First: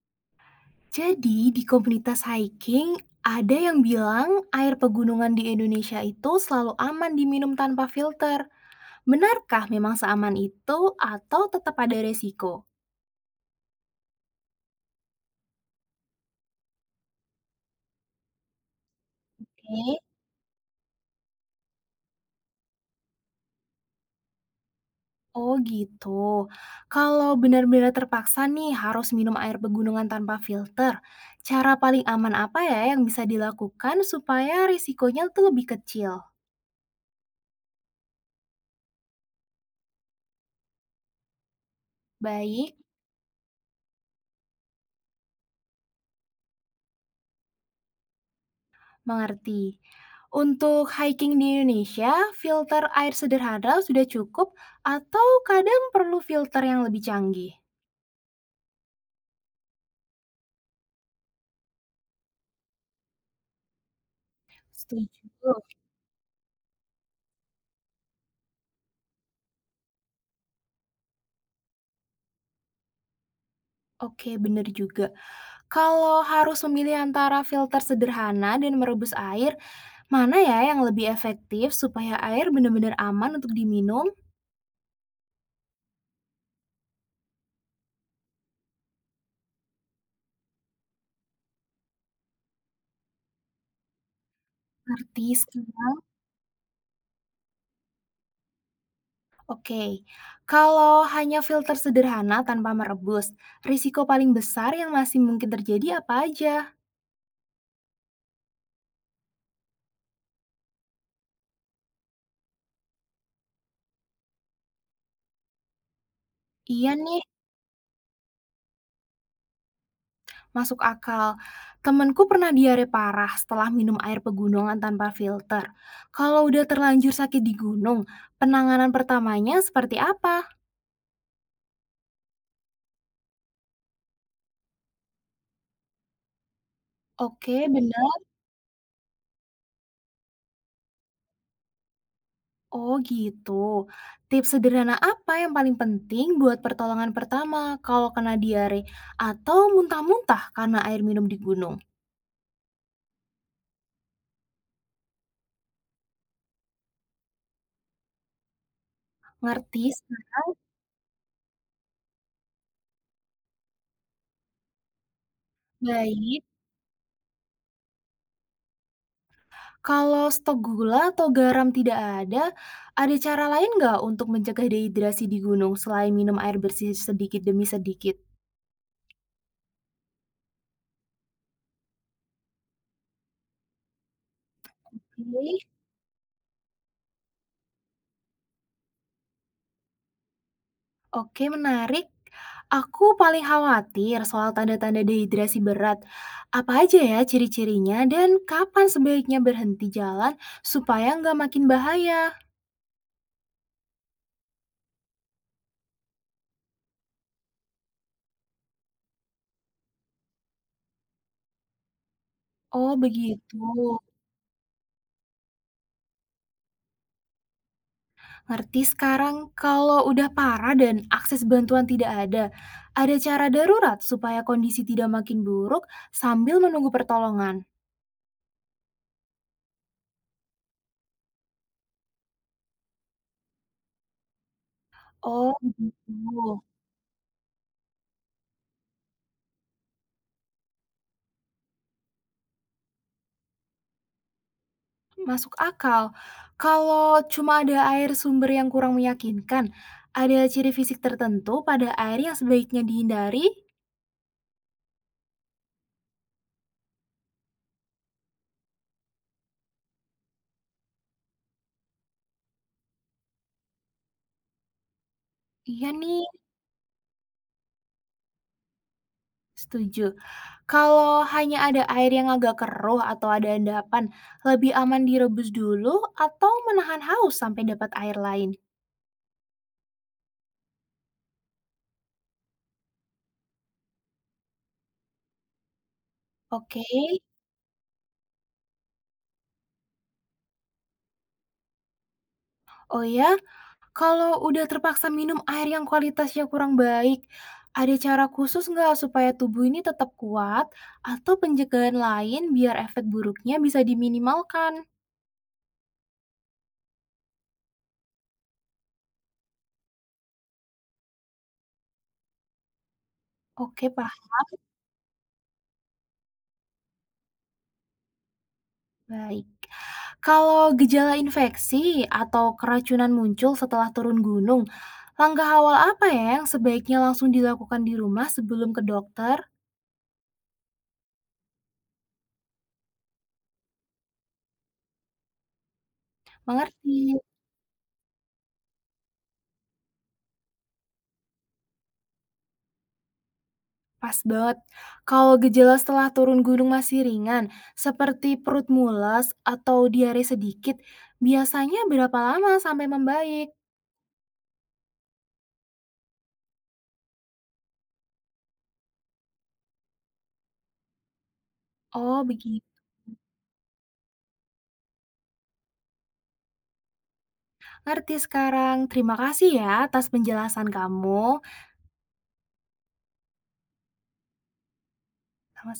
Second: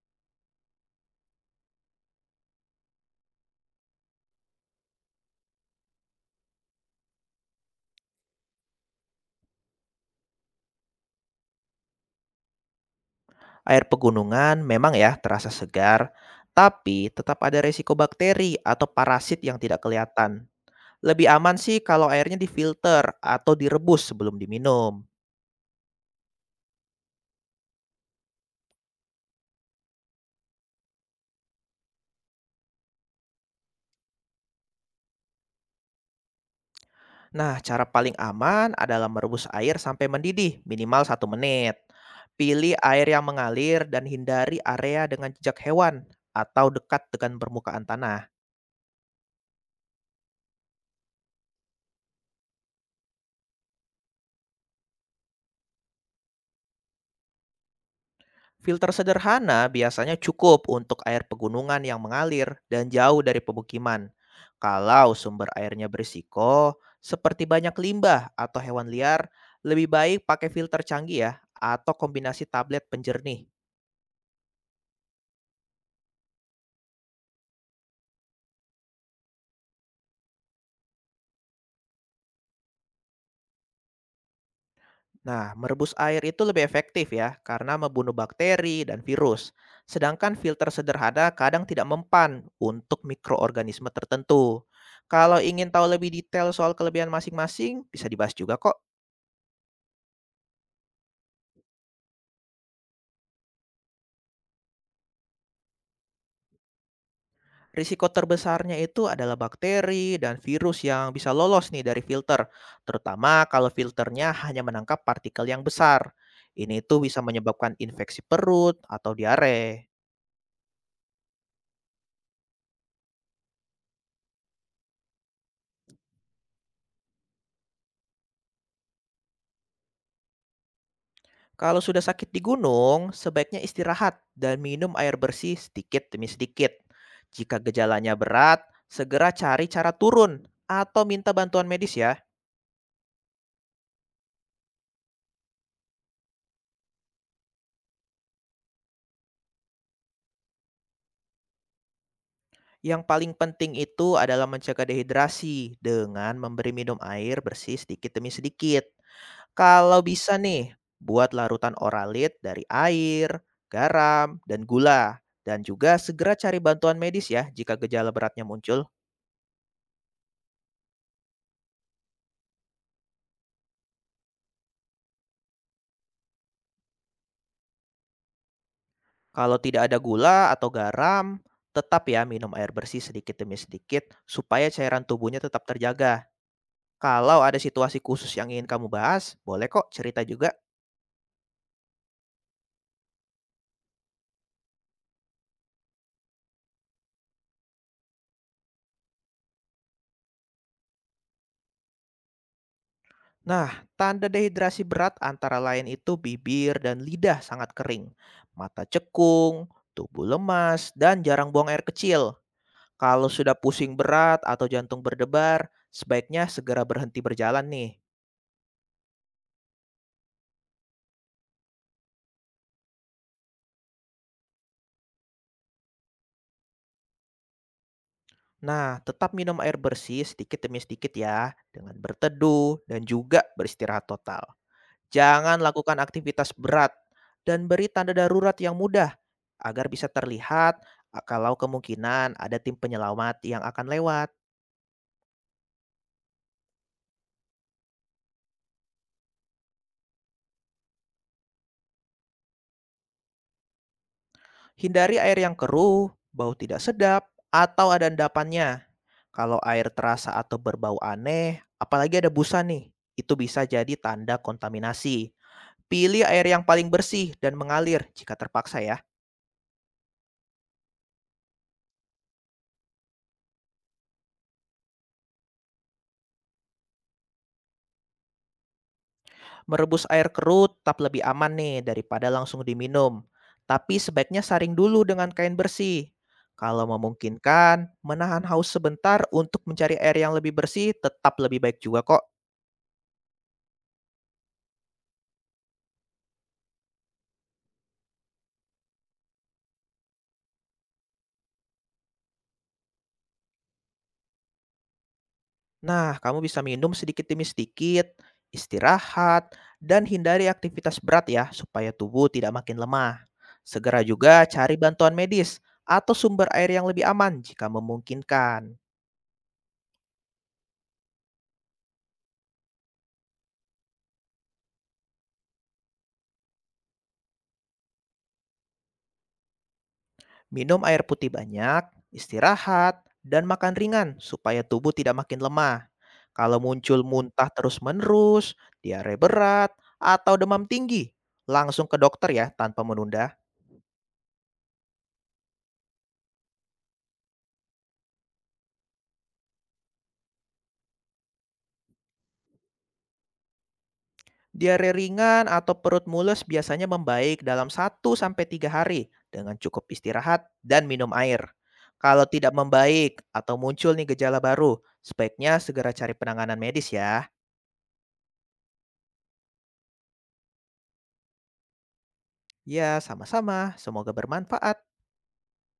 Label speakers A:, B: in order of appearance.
A: Jadi di komunitas hiking, ada yang bilang air pegunungan di Indonesia itu selalu aman diminum tanpa filter. Benarkah memang seaman itu atau tetap ada resiko?
B: Air pegunungan memang ya terasa segar, tapi tetap ada resiko bakteri atau parasit yang tidak
A: Eh,
B: kelihatan. Lebih aman sih kalau airnya difilter atau direbus sebelum diminum.
A: oh gitu. Kalau benar-benar terpaksa nih harus minum air pegunungan tanpa filter, cara paling aman apa ya yang bisa dilakukan supaya risikonya tuh lebih kecil?
B: Nah, cara paling aman adalah merebus air sampai mendidih, minimal 1 menit. Pilih
A: Baik,
B: air yang mengalir dan hindari area dengan jejak hewan atau dekat dengan permukaan tanah.
A: mengerti. Untuk hiking di Indonesia, filter air sederhana sudah cukup atau kadang perlu filter yang lebih canggih?
B: Filter sederhana biasanya cukup untuk air pegunungan yang mengalir dan jauh dari pemukiman. Kalau
A: Setuju.
B: sumber airnya berisiko, seperti banyak limbah atau hewan liar, lebih baik pakai filter canggih ya, atau kombinasi tablet penjernih.
A: Oke, bener juga. Kalau harus memilih antara filter sederhana dan merebus air, mana ya yang lebih efektif supaya air benar-benar aman untuk diminum?
B: Nah, merebus air itu lebih efektif ya, karena membunuh bakteri dan virus. Sedangkan filter sederhana kadang tidak mempan untuk mikroorganisme tertentu.
A: Ngerti
B: Kalau ingin tahu
A: sekarang?
B: lebih detail soal kelebihan masing-masing, bisa dibahas juga kok.
A: Oke. Kalau hanya filter sederhana tanpa merebus, risiko paling besar yang masih mungkin terjadi apa aja?
B: Risiko terbesarnya itu adalah bakteri dan virus yang bisa lolos nih dari filter, terutama kalau filternya hanya menangkap partikel yang besar. Ini
A: Iya
B: tuh
A: nih,
B: bisa menyebabkan infeksi perut atau diare.
A: masuk akal. Temenku pernah diare parah setelah minum air pegunungan tanpa filter. Kalau udah terlanjur sakit di gunung, penanganan pertamanya seperti apa?
B: Kalau sudah sakit di gunung, sebaiknya istirahat dan minum air bersih sedikit demi sedikit.
A: Oke,
B: Jika gejalanya
A: benar.
B: berat, segera cari cara turun atau minta bantuan medis ya.
A: Oh gitu. Tips sederhana apa yang paling penting buat pertolongan pertama kalau kena diare atau muntah-muntah karena air minum di gunung?
B: Yang paling penting itu adalah mencegah dehidrasi dengan memberi minum air bersih sedikit demi sedikit.
A: Ngerti,
B: Kalau bisa
A: sangat
B: nih, buat larutan oralit dari air, garam, dan gula. Dan juga segera
A: baik.
B: cari bantuan medis ya jika gejala beratnya muncul.
A: Kalau stok gula atau garam tidak ada, ada cara lain nggak untuk mencegah dehidrasi di gunung selain minum air bersih sedikit demi sedikit?
B: Kalau tidak ada gula atau garam, tetap ya minum air bersih sedikit demi sedikit supaya cairan tubuhnya tetap
A: Oke,
B: terjaga. Kalau ada situasi khusus yang ingin kamu bahas, boleh kok cerita juga.
A: oke menarik. Aku paling khawatir soal tanda-tanda dehidrasi berat. Apa aja ya ciri-cirinya dan kapan sebaiknya berhenti jalan supaya nggak makin bahaya?
B: Nah, tanda dehidrasi berat antara lain itu bibir dan lidah sangat kering, mata cekung, tubuh lemas, dan jarang buang air kecil.
A: Oh,
B: Kalau sudah
A: begitu.
B: pusing berat atau jantung berdebar, sebaiknya segera berhenti berjalan nih.
A: Ngerti sekarang kalau udah parah dan akses bantuan tidak ada, ada cara darurat supaya kondisi tidak makin buruk sambil menunggu pertolongan.
B: Nah, tetap minum air bersih sedikit demi sedikit ya, dengan berteduh dan juga beristirahat total.
A: Oh,
B: Jangan lakukan aktivitas
A: begitu.
B: berat dan beri tanda darurat yang mudah agar bisa terlihat kalau kemungkinan ada tim penyelamat yang akan lewat.
A: Masuk akal. Kalau cuma ada air sumber yang kurang meyakinkan, ada ciri fisik tertentu pada air yang sebaiknya dihindari?
B: Hindari air yang keruh, bau tidak sedap, atau ada endapannya. Kalau air terasa atau berbau aneh, apalagi ada busa nih, itu bisa jadi tanda kontaminasi.
A: Iya nih,
B: Pilih air yang paling bersih dan mengalir jika terpaksa ya.
A: setuju. Kalau hanya ada air yang agak keruh atau ada endapan, lebih aman direbus dulu atau menahan haus sampai dapat air lain.
B: Merebus air kerut tetap lebih aman nih daripada langsung diminum. Tapi sebaiknya saring dulu dengan kain bersih.
A: Oke.
B: Kalau memungkinkan, menahan haus sebentar untuk mencari air yang lebih bersih tetap lebih baik juga kok.
A: Oh ya? Kalau udah terpaksa minum air yang kualitasnya kurang baik, ada cara khusus nggak supaya tubuh ini tetap kuat atau pencegahan lain biar efek buruknya bisa diminimalkan?
B: Nah, kamu bisa minum sedikit demi sedikit, istirahat, dan hindari aktivitas berat ya, supaya tubuh tidak makin lemah.
A: Oke,
B: Segera
A: pak,
B: juga cari bantuan medis atau sumber air yang lebih aman jika memungkinkan.
A: baik. Kalau gejala infeksi atau keracunan muncul setelah turun gunung, langkah awal apa ya yang sebaiknya langsung dilakukan di rumah sebelum ke dokter?
B: Minum air putih banyak, istirahat, dan makan ringan supaya tubuh tidak makin lemah. Kalau muncul
A: Mengerti.
B: muntah terus-menerus, diare berat, atau demam tinggi, langsung ke dokter ya tanpa menunda.
A: Pas banget. Kalau gejala setelah turun gunung masih ringan, seperti perut mules atau diare sedikit, biasanya berapa lama sampai membaik?
B: Diare ringan atau perut mules biasanya membaik dalam 1 sampai 3 hari dengan cukup istirahat dan minum air.
A: Oh,
B: Kalau tidak
A: begitu.
B: membaik atau muncul nih gejala baru, sebaiknya segera cari penanganan medis ya.
A: Ngerti sekarang. Terima kasih ya atas penjelasan kamu.
B: Ya, sama-sama. Semoga bermanfaat.
A: Sama.